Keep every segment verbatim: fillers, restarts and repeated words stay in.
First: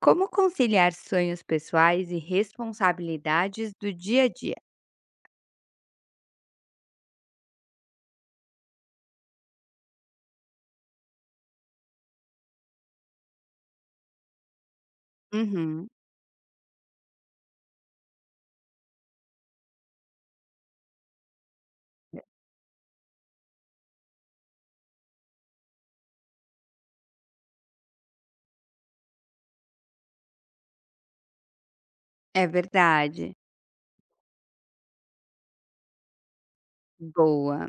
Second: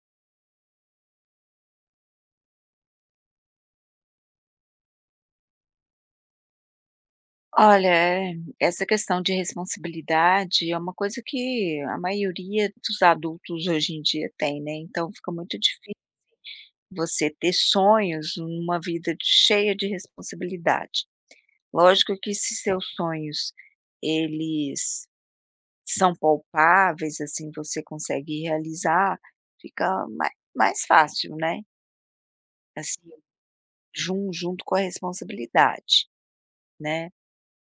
Como conciliar sonhos pessoais e responsabilidades do dia a dia? Olha, é, essa questão de responsabilidade é uma coisa que a maioria dos adultos hoje em dia tem, né, então fica muito Uhum, difícil você ter sonhos numa vida cheia de responsabilidade. Lógico que se seus sonhos, eles são palpáveis, assim, você consegue realizar, fica mai mais fácil, né, é assim, verdade. jun junto com a responsabilidade, né. Boa.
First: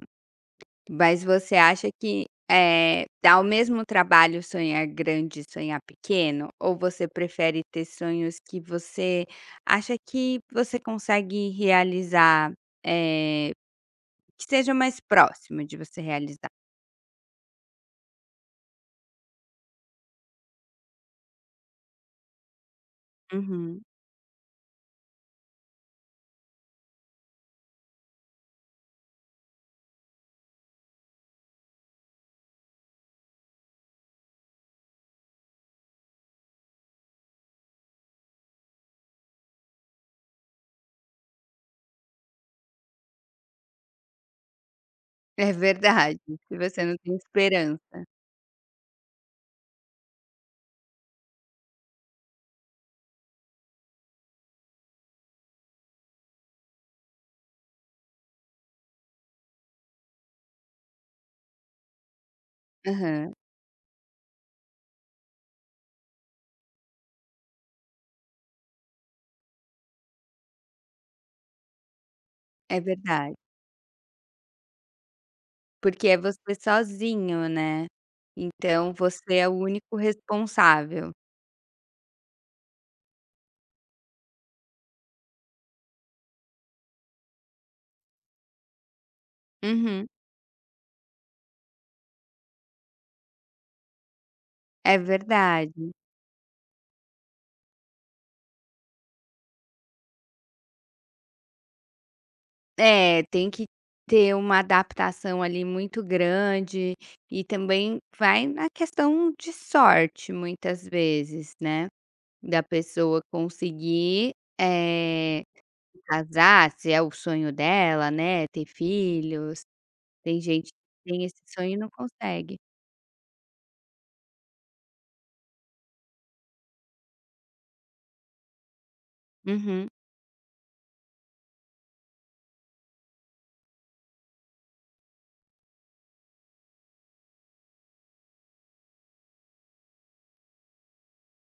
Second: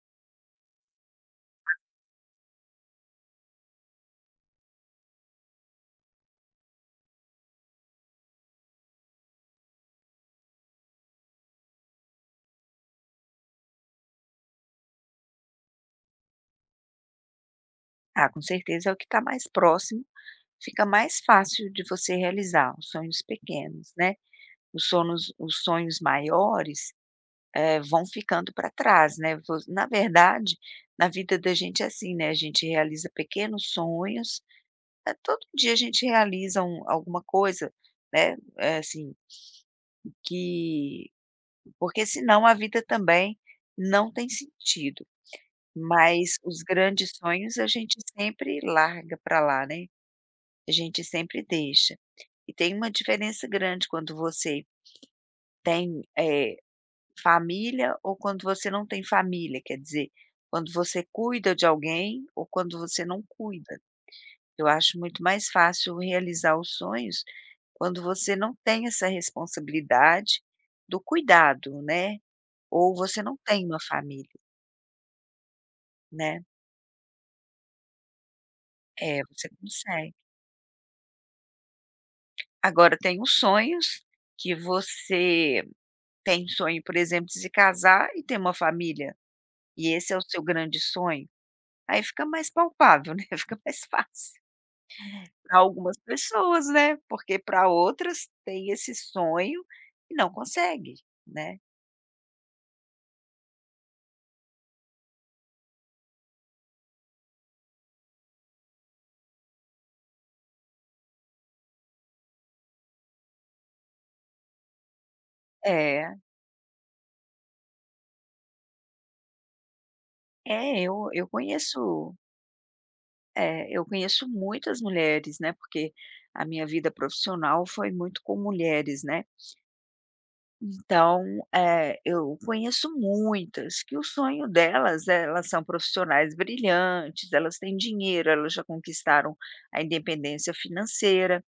Mas você acha que é dá o mesmo trabalho sonhar grande e sonhar pequeno? Ou você prefere ter sonhos que você acha que você consegue realizar, eh, que seja mais próximo de você realizar? Ah, com certeza é o que está mais próximo. Fica mais fácil de você realizar os sonhos Uhum, pequenos, né. Os sonos os sonhos maiores, eh, vão ficando para trás, né. Vo na verdade, na vida da gente é assim, né, a gente realiza pequenos sonhos, eh, todo dia a gente realiza um alguma coisa, né, eh, assim, que porque senão a vida também não tem sentido, é verdade. mas Se os você não grandes tem sonhos a gente esperança. sempre larga para lá, né. A gente sempre deixa. E tem uma diferença grande quando você tem, eh, família ou quando você não tem família, quer dizer, quando você cuida de alguém ou quando você não Aham, cuida. Eu acho muito mais fácil realizar os sonhos quando você não tem essa responsabilidade do cuidado, né, é ou você verdade. não tem uma família, Porque é né. você sozinho, né. Então É, você é você o único consegue. responsável. Agora tem os sonhos que você tem sonho, por exemplo, de se casar e ter uma família. E Uhum. esse é o seu grande sonho? Aí fica mais palpável, né, fica mais fácil É pra verdade. algumas pessoas, né, porque para outras tem esse sonho e não consegue, né. É, tem que ter uma adaptação ali muito grande e também vai na questão de sorte muitas vezes, né, da pessoa conseguir, eh, É, casar, se é o sonho dela, né, ter filhos. Tem gente é, que eu tem eu esse sonho e não conheço consegue. é, eu conheço muitas mulheres, né, porque a minha vida profissional foi muito com mulheres, né. Uhum, Então, eh, eu conheço muitas que o sonho delas eh, elas são profissionais brilhantes, elas têm dinheiro, elas já conquistaram a independência financeira,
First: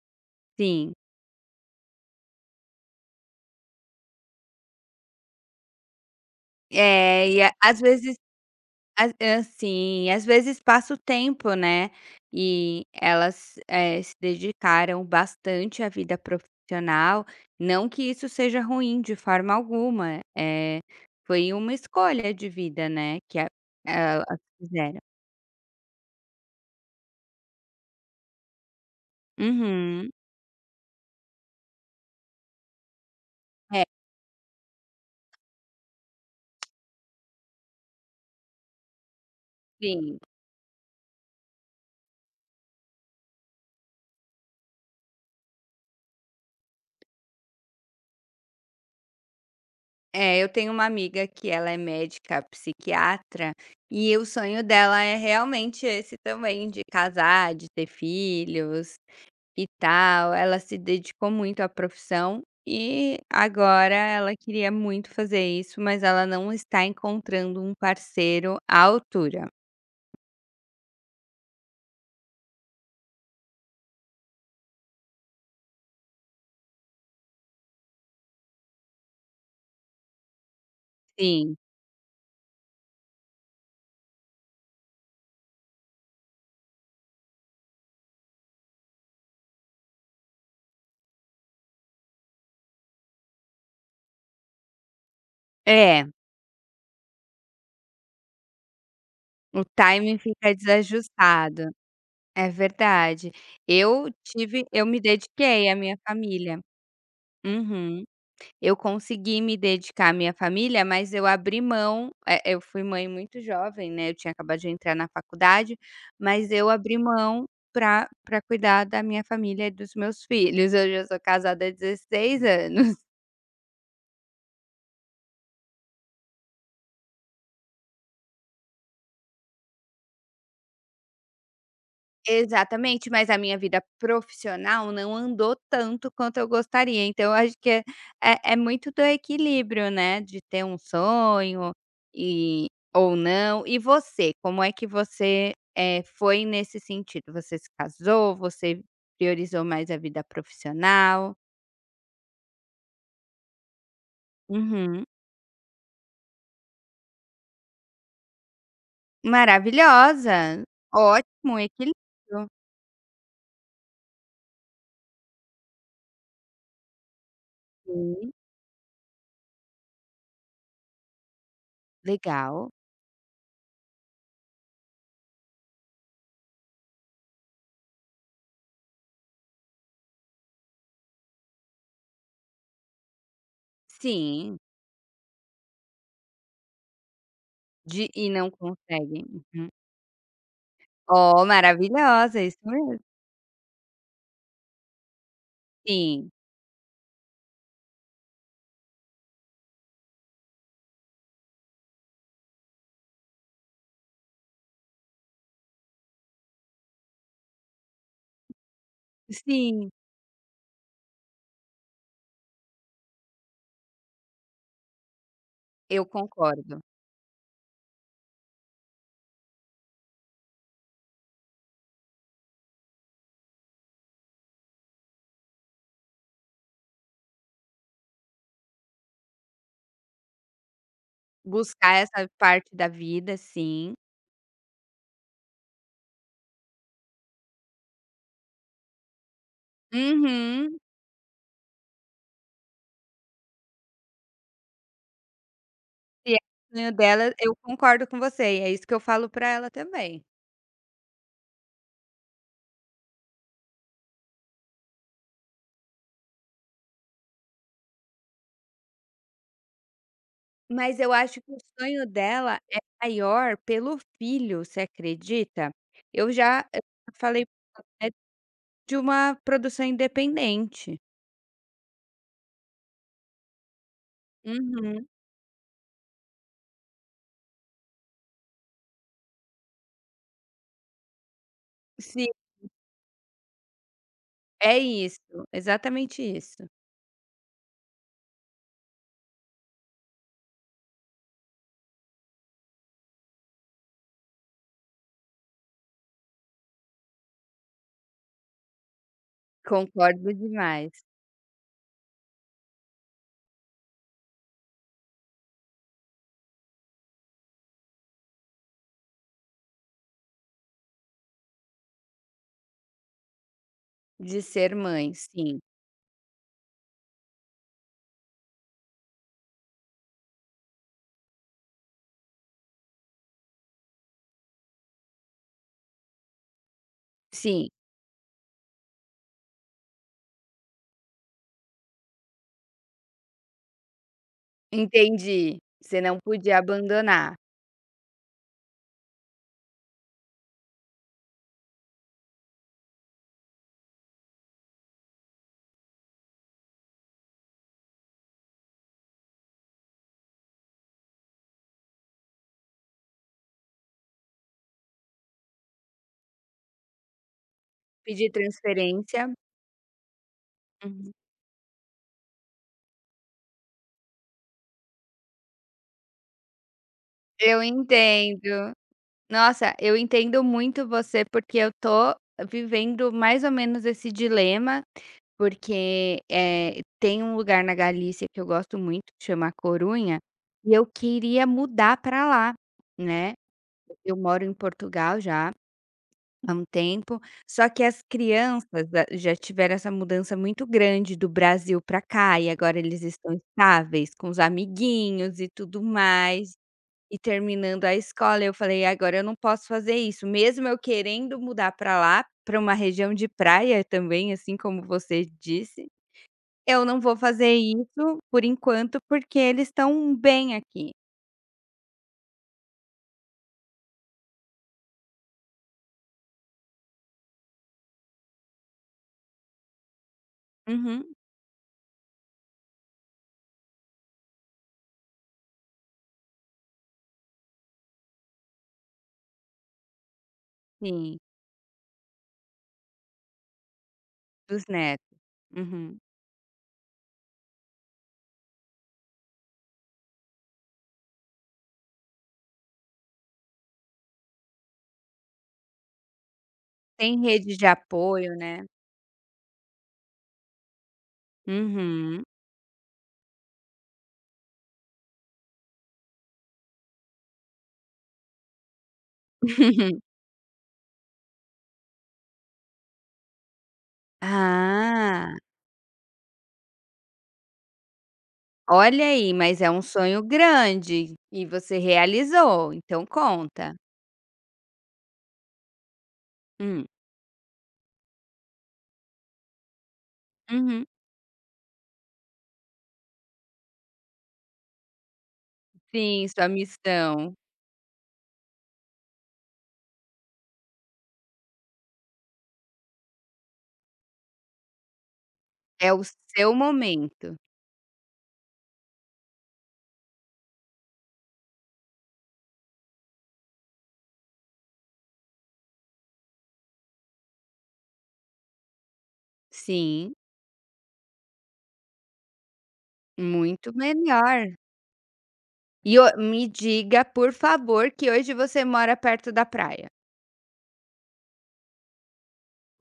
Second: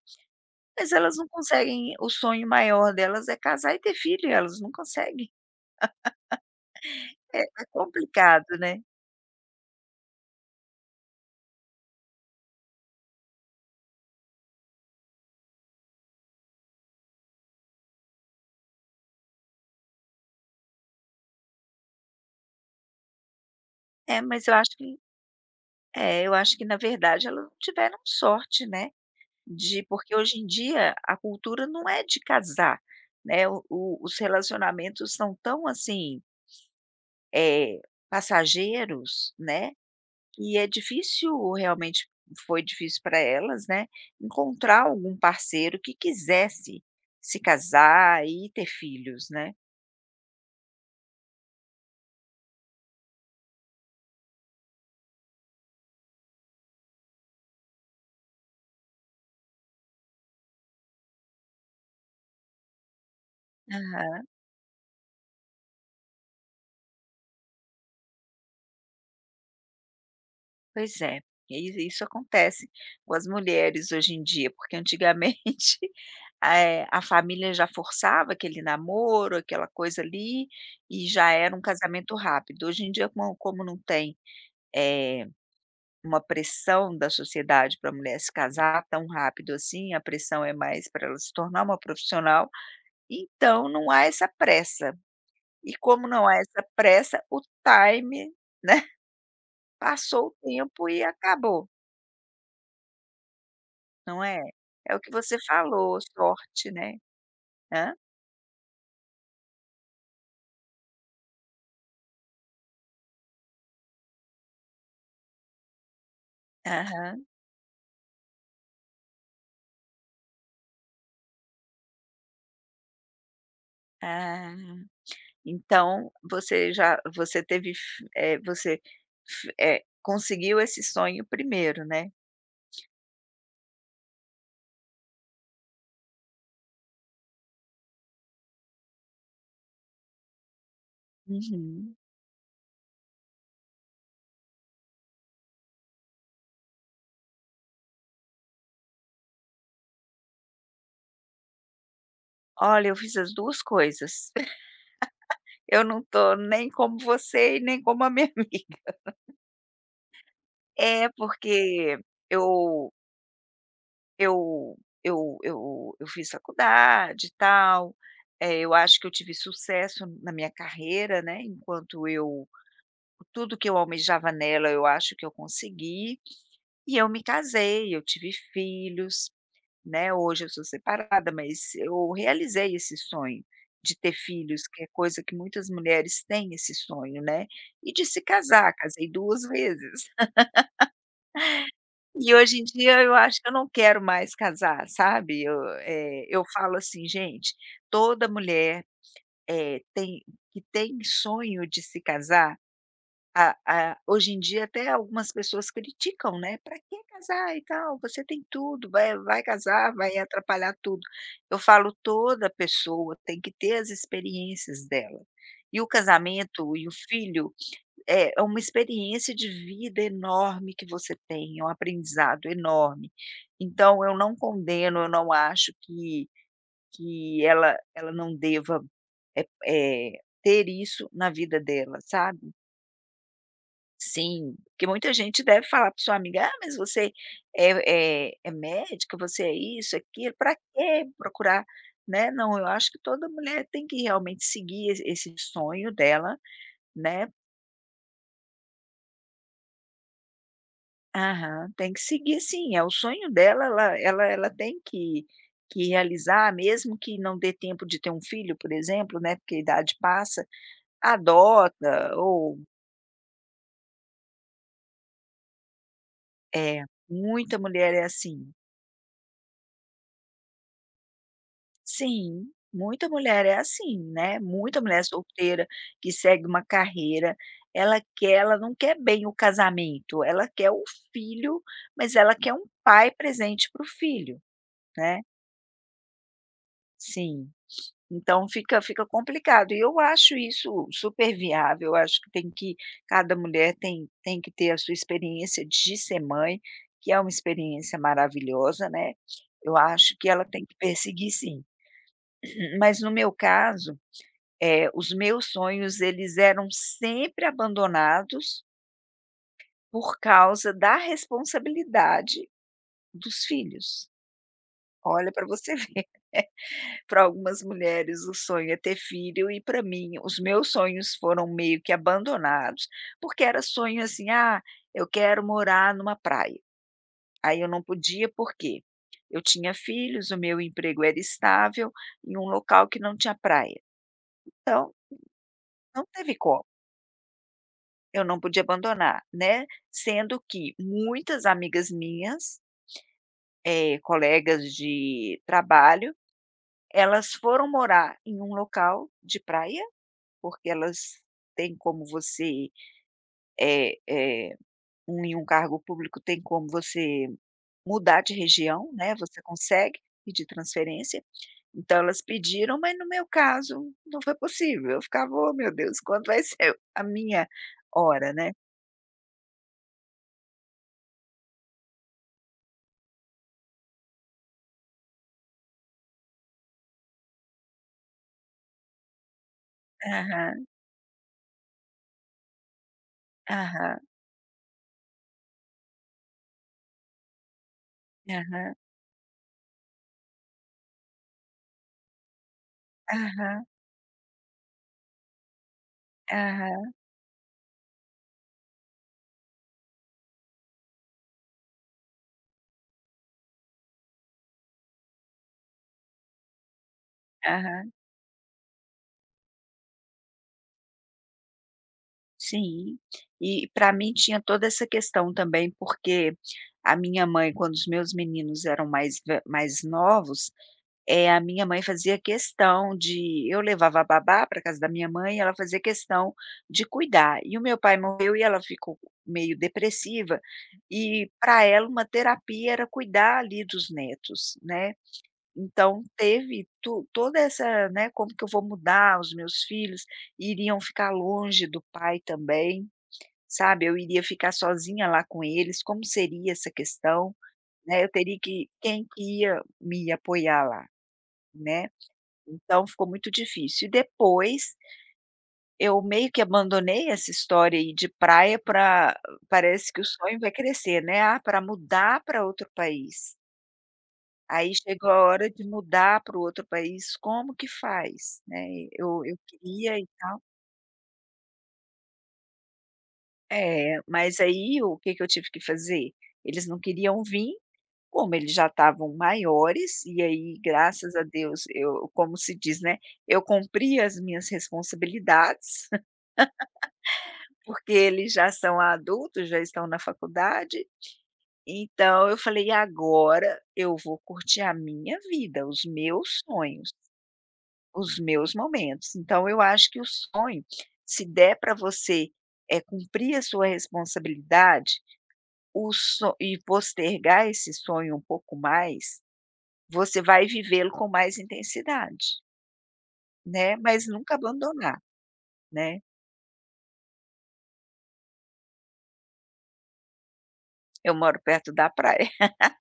mas sim. elas não conseguem o sonho maior delas é casar e ter filho, e elas não conseguem. É, e É, a- é às vezes complicado, né. A assim, às vezes passa o tempo, né, e elas, eh, se dedicaram bastante à vida profissional, não que isso seja ruim de forma alguma, é foi uma escolha de vida, né, que a É, elas mas eu acho fizeram. que é, eu acho que na verdade elas não tiveram sorte, né, de Uhum. porque hoje em dia a cultura não é de casar, né, o É, o os relacionamentos são tão assim eh, passageiros, né, sim. e é difícil realmente foi difícil para elas, né, encontrar algum parceiro que quisesse se casar e ter filhos, né. É, eu tenho uma amiga que ela é médica psiquiatra, e o sonho dela é realmente esse também, de casar, de ter filhos. E tal, ela se dedicou muito à profissão e agora Aham. ela queria muito fazer isso, mas ela não está encontrando um parceiro à altura. Pois é, e isso acontece com as mulheres hoje em dia, porque antigamente, eh, a família já forçava aquele namoro, aquela coisa ali, e já Sim. era um casamento rápido. Hoje em dia, como como não tem eh uma pressão da sociedade para a mulher se casar tão rápido assim, a pressão é mais para ela se tornar uma profissional, então não há essa pressa. E É, como não há essa pressa, o time, né, o timing passou o fica tempo e acabou, desajustado. É verdade. Eu não é? Tive eu É o me que você dediquei à minha falou, família. sorte, né. Hã? Uhum. Eu consegui me dedicar à minha família, mas eu abri mão, eh, eu fui mãe muito jovem, né, eu tinha acabado de entrar na faculdade, mas eu abri Aham. mão para pra cuidar da minha família e dos meus filhos. Hoje eu sou casada há dezesseis anos. Ah, então você já você teve f eh, você f eh, conseguiu esse sonho primeiro, né? Exatamente, mas a minha vida profissional não andou tanto quanto eu gostaria, então eu acho que é é é muito do equilíbrio, né, de ter um sonho Uhum. e ou não. E você, como é que você, eh, foi nesse sentido? Você se casou, você priorizou mais a vida profissional? Olha, eu fiz as duas coisas. Uhum. Eu não tô nem como você e nem como a minha amiga. Maravilhosa! É, Ótimo porque equilíbrio. eu eu eu eu eu fiz faculdade e tal, Sim, eh, eu acho que eu tive sucesso na minha carreira, né, enquanto eu legal. tudo que eu almejava nela, eu acho que eu consegui, e eu me casei, eu tive filhos. Né, hoje eu sou separada, mas eu realizei esse sonho de ter Sim, filhos, que é coisa que muitas mulheres têm esse sonho, né, e de de se e não casar, casei consegue. duas Uhum. vezes. Ó, E maravilhosa, isso hoje em mesmo. dia eu acho que eu não quero mais casar, sabe. Eu, eh, Sim, eu falo assim: "Gente, toda mulher, eh, tem que tem sonho de se casar, a a hoje em dia até algumas pessoas criticam, né: para que casar e tal? Você tem tudo, vai vai sim, casar, vai atrapalhar tudo". Eu falo: "Toda pessoa tem que ter as experiências dela". E o eu casamento concordo. e o filho é é uma experiência de vida enorme que você tem, é um aprendizado enorme. Então eu não condeno, eu não acho que que ela ela não deva, eh eh, ter isso na vida Buscar dela, essa sabe? parte da vida, sim. Sim, porque muita gente deve falar para sua amiga: "Ah, mas você é é é médica, você é isso, é aquilo, para Uhum. quê procurar", né. Não, eu acho que toda mulher tem que realmente seguir esse esse sonho Se dela, é o sonho né. dela, eu concordo com você, e é isso que eu falo pra ela também. Aham, tem que seguir sim, é o sonho dela, ela ela ela tem que que realizar, mesmo que não dê tempo de ter um filho, por exemplo, né, porque a idade passa, Mas eu acho que o sonho adota ou dela é maior pelo filho, você acredita? Eu já eu é, falei, muita mulher é é assim. de uma produção independente. Sim, muita mulher é assim, né, muita mulher Uhum. solteira que segue uma carreira, ela quer ela não quer bem o casamento, ela quer o filho, mas Sim, ela quer um pai presente para o filho, é isso, né, exatamente isso. sim. Então fica fica complicado e eu acho isso super viável, eu acho que tem que cada mulher tem tem que ter a sua experiência de ser mãe, que é uma experiência maravilhosa, né, eu acho que Concordo ela tem que demais, perseguir sim. Mas no meu caso, É, os meus sonhos, eles eram sempre abandonados por causa da responsabilidade dos filhos. de ser mãe, Olha para sim. você ver. Para algumas mulheres o sonho é ter filho e para mim os meus sonhos foram meio que abandonados, porque era sonho assim: "Ah, eu quero morar numa praia". Aí eu Sim, não podia, porque eu tinha filhos, o meu emprego era estável em um local que não tinha praia, então entendi. Você não não teve podia como. abandonar. Eu não podia abandonar, né, sendo que muitas amigas minhas, eh, colegas de trabalho, elas foram morar em um local de praia, porque elas têm como você, eh eh, um em um cargo público tem como você mudar Pedir de região, né, transferência. você consegue pedir Uhum. transferência. Então elas pediram, mas no meu caso não foi possível, eu ficava: "Oh, meu Deus, quando vai ser a minha Eu hora, né?" entendo. Nossa, eu entendo muito você, porque eu tô vivendo mais ou menos esse dilema, porque, eh, tem um lugar na Galícia que eu gosto muito, que chama Corunha, Aham, e eu queria mudar pra lá, né. aham, Eu moro em Portugal já há um tempo, só que as aham. crianças da já tiveram essa mudança muito grande do Brasil para cá e agora eles estão Aham, estáveis com os amiguinhos e tudo mais, aham, e terminando a escola. Eu falei: "Agora eu não posso fazer isso", mesmo eu querendo mudar para lá, para uma região de praia também, assim como você disse, eu não vou fazer aham, isso por enquanto, porque eles estão bem aqui. sim. E para mim tinha toda essa questão também, porque a minha mãe, quando os meus meninos eram mais ve mais novos, Uhum, eh, a minha mãe fazia questão de eu levava a babá para casa da minha mãe, e ela fazia questão de cuidar. E o meu pai morreu e ela ficou meio depressiva, sim, e para ela uma terapia era cuidar ali dos netos, dos né. netos. Uhum. Então teve to toda essa, né, como que eu vou mudar os meus filhos, iriam ficar longe do pai também, sabe, eu iria ficar sozinha lá com eles, como seria essa Tem questão, rede de né, eu apoio, teria né. que quem que ia me apoiar lá, né, Uhum. então ficou muito difícil. E depois eu meio que abandonei essa história aí de praia, para parece que o sonho vai crescer, né, ah, para mudar para outro país. Aí chegou a Ah, hora de mudar para o outro país, como que faz, né, olha eu aí, eu mas é um queria e sonho tal, grande e você realizou, então conta. é, mas aí o que que eu tive que fazer? Eles não Hum, queriam vir, como eles já estavam maiores, e aí uhum. graças a Deus eu como se diz, né, eu cumpri as minhas responsabilidades, Sim, sua missão. porque eles já são adultos, já estão na faculdade, então eu falei: "Agora eu vou curtir a minha vida, os É o meus seu sonhos". momento. Os meus momentos. Então eu acho que o sonho, se der para você, é cumprir a sua responsabilidade, o so e postergar esse sonho um pouco mais, Sim, você vai vivê-lo com mais intensidade, muito né, mas nunca melhor. abandonar, E né. o Me diga, por favor, que hoje você mora perto da praia. Eu moro perto da praia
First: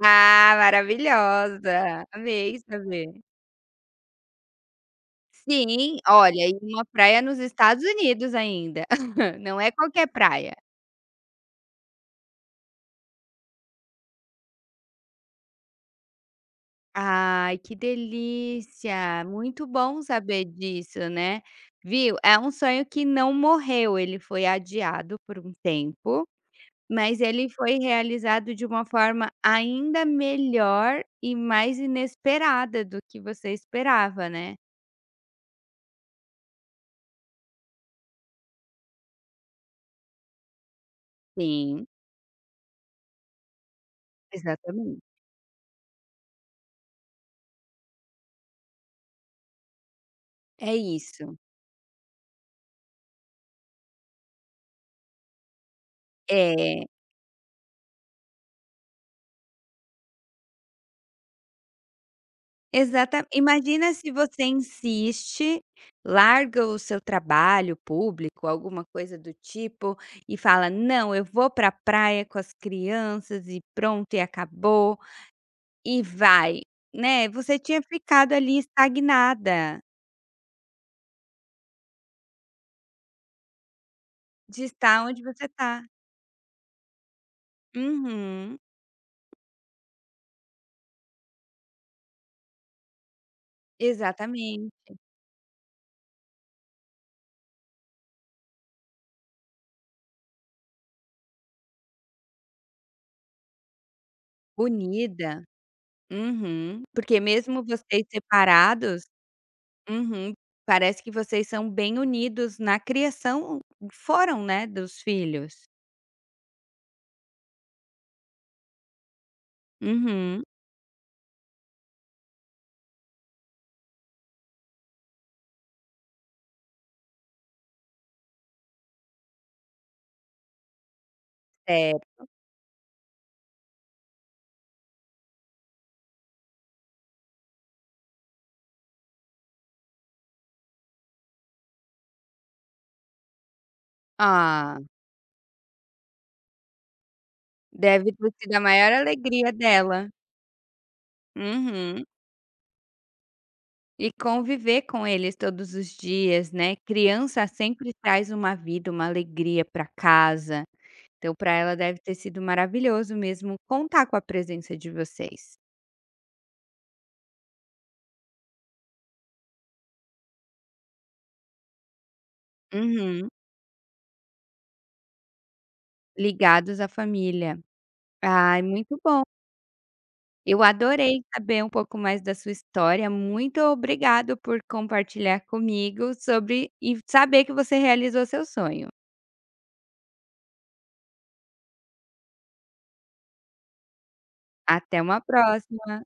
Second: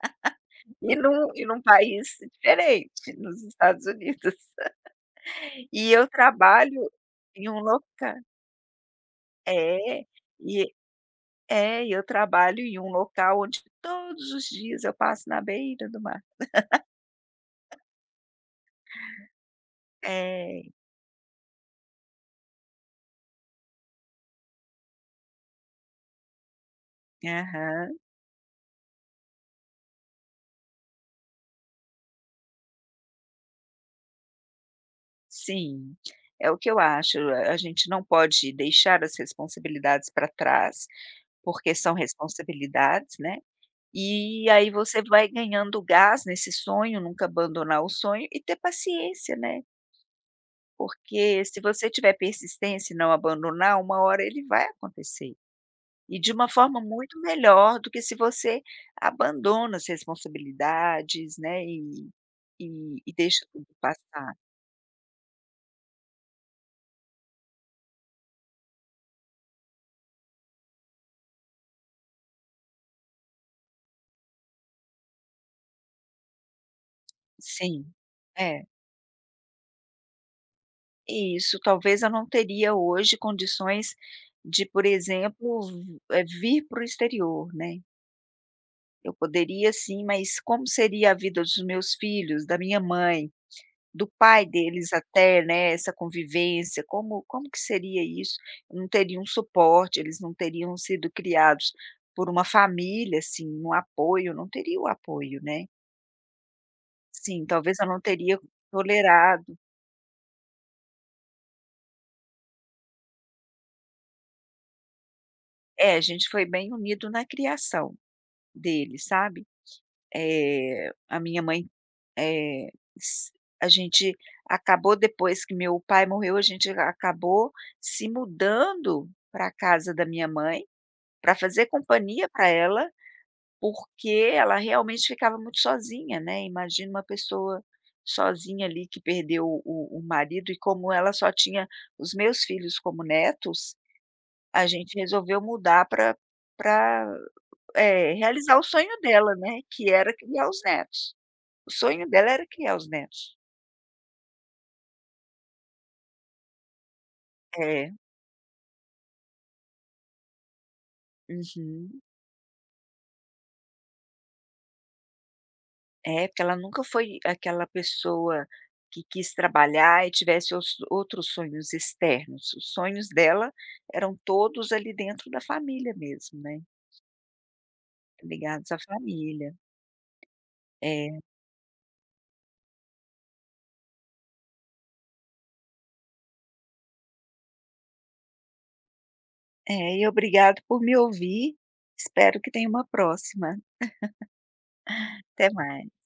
Ah, e num e num maravilhosa! país Amei diferente, saber. nos Estados Unidos. E Sim, eu olha, e uma trabalho praia nos em um Estados local Unidos ainda, não é é, qualquer praia. e É, e eu trabalho em um local onde todos os dias eu passo na beira do mar. Ai, que delícia! Muito bom saber É, disso, né. Viu, é um sonho que não morreu, ele foi adiado por um tempo, mas ele foi aham, realizado de uma forma ainda melhor e mais inesperada do que você esperava, né. sim. É o que eu acho, a a gente não pode deixar as responsabilidades para trás, porque Sim, são responsabilidades, né, e aí você exatamente. vai ganhando gás nesse sonho, nunca abandonar o sonho e ter paciência, né, É isso. porque se você tiver persistência e não abandonar, uma hora ele vai acontecer. E de uma forma É. muito melhor do que se você abandona as responsabilidades, né, e e e Exata deixa tudo Imagina se passar. você insiste, larga o seu trabalho público, alguma coisa do tipo, e fala: "Não, eu vou para a praia com as crianças e pronto e acabou", e vai, né. Você tinha Sim. ficado ali É, estagnada, isso. Talvez eu não teria hoje condições de de, por estar onde você exemplo, está. v eh, vir para o exterior, né. Uhum, Eu poderia sim, mas como seria a vida dos meus filhos, da minha mãe? Do pai exatamente. deles até, né, essa convivência, como como que seria isso? Não teria um suporte, eles não teriam sido criados por uma família, assim, um apoio, não teria o apoio, Unida. né. Uhum. Porque Sim, mesmo talvez eu não vocês teria separados. tolerado. Uhum. Parece que vocês são bem unidos na criação, foram, né, dos filhos. É, a gente foi bem unido na criação dele, sabe. Uhum. Eh, a minha mãe, eh, s a gente acabou depois que meu pai morreu, a gente a- acabou se mudando para a casa da minha mãe para fazer Certo. companhia para ela, porque ela realmente ficava muito sozinha, né, imagina uma pessoa sozinha ali que perdeu o o marido e como ela só tinha os meus filhos como netos, a Ah, gente resolveu mudar para para deve ter sido realizar a o sonho maior dela, alegria né, que dela. era criar os netos. O Uhum. sonho dela era criar os netos. E conviver com eles todos os dias, né. Criança É, sempre traz uma vida, uma alegria para casa, então para ela deve uhum. ter sido maravilhoso mesmo contar com a presença de vocês. É, porque ela nunca foi aquela pessoa que quis trabalhar e tivesse os outros sonhos externos. Os sonhos Uhum. dela eram todos ali dentro da família mesmo, né, Ligados à família. Ai, ligados à muito bom. família. Eu É, adorei saber um pouco mais da sua história. Muito obrigado por compartilhar comigo sobre e saber que você realizou seu sonho. é, e obrigado por me ouvir, espero que tenha uma próxima. Até uma Até mais. próxima.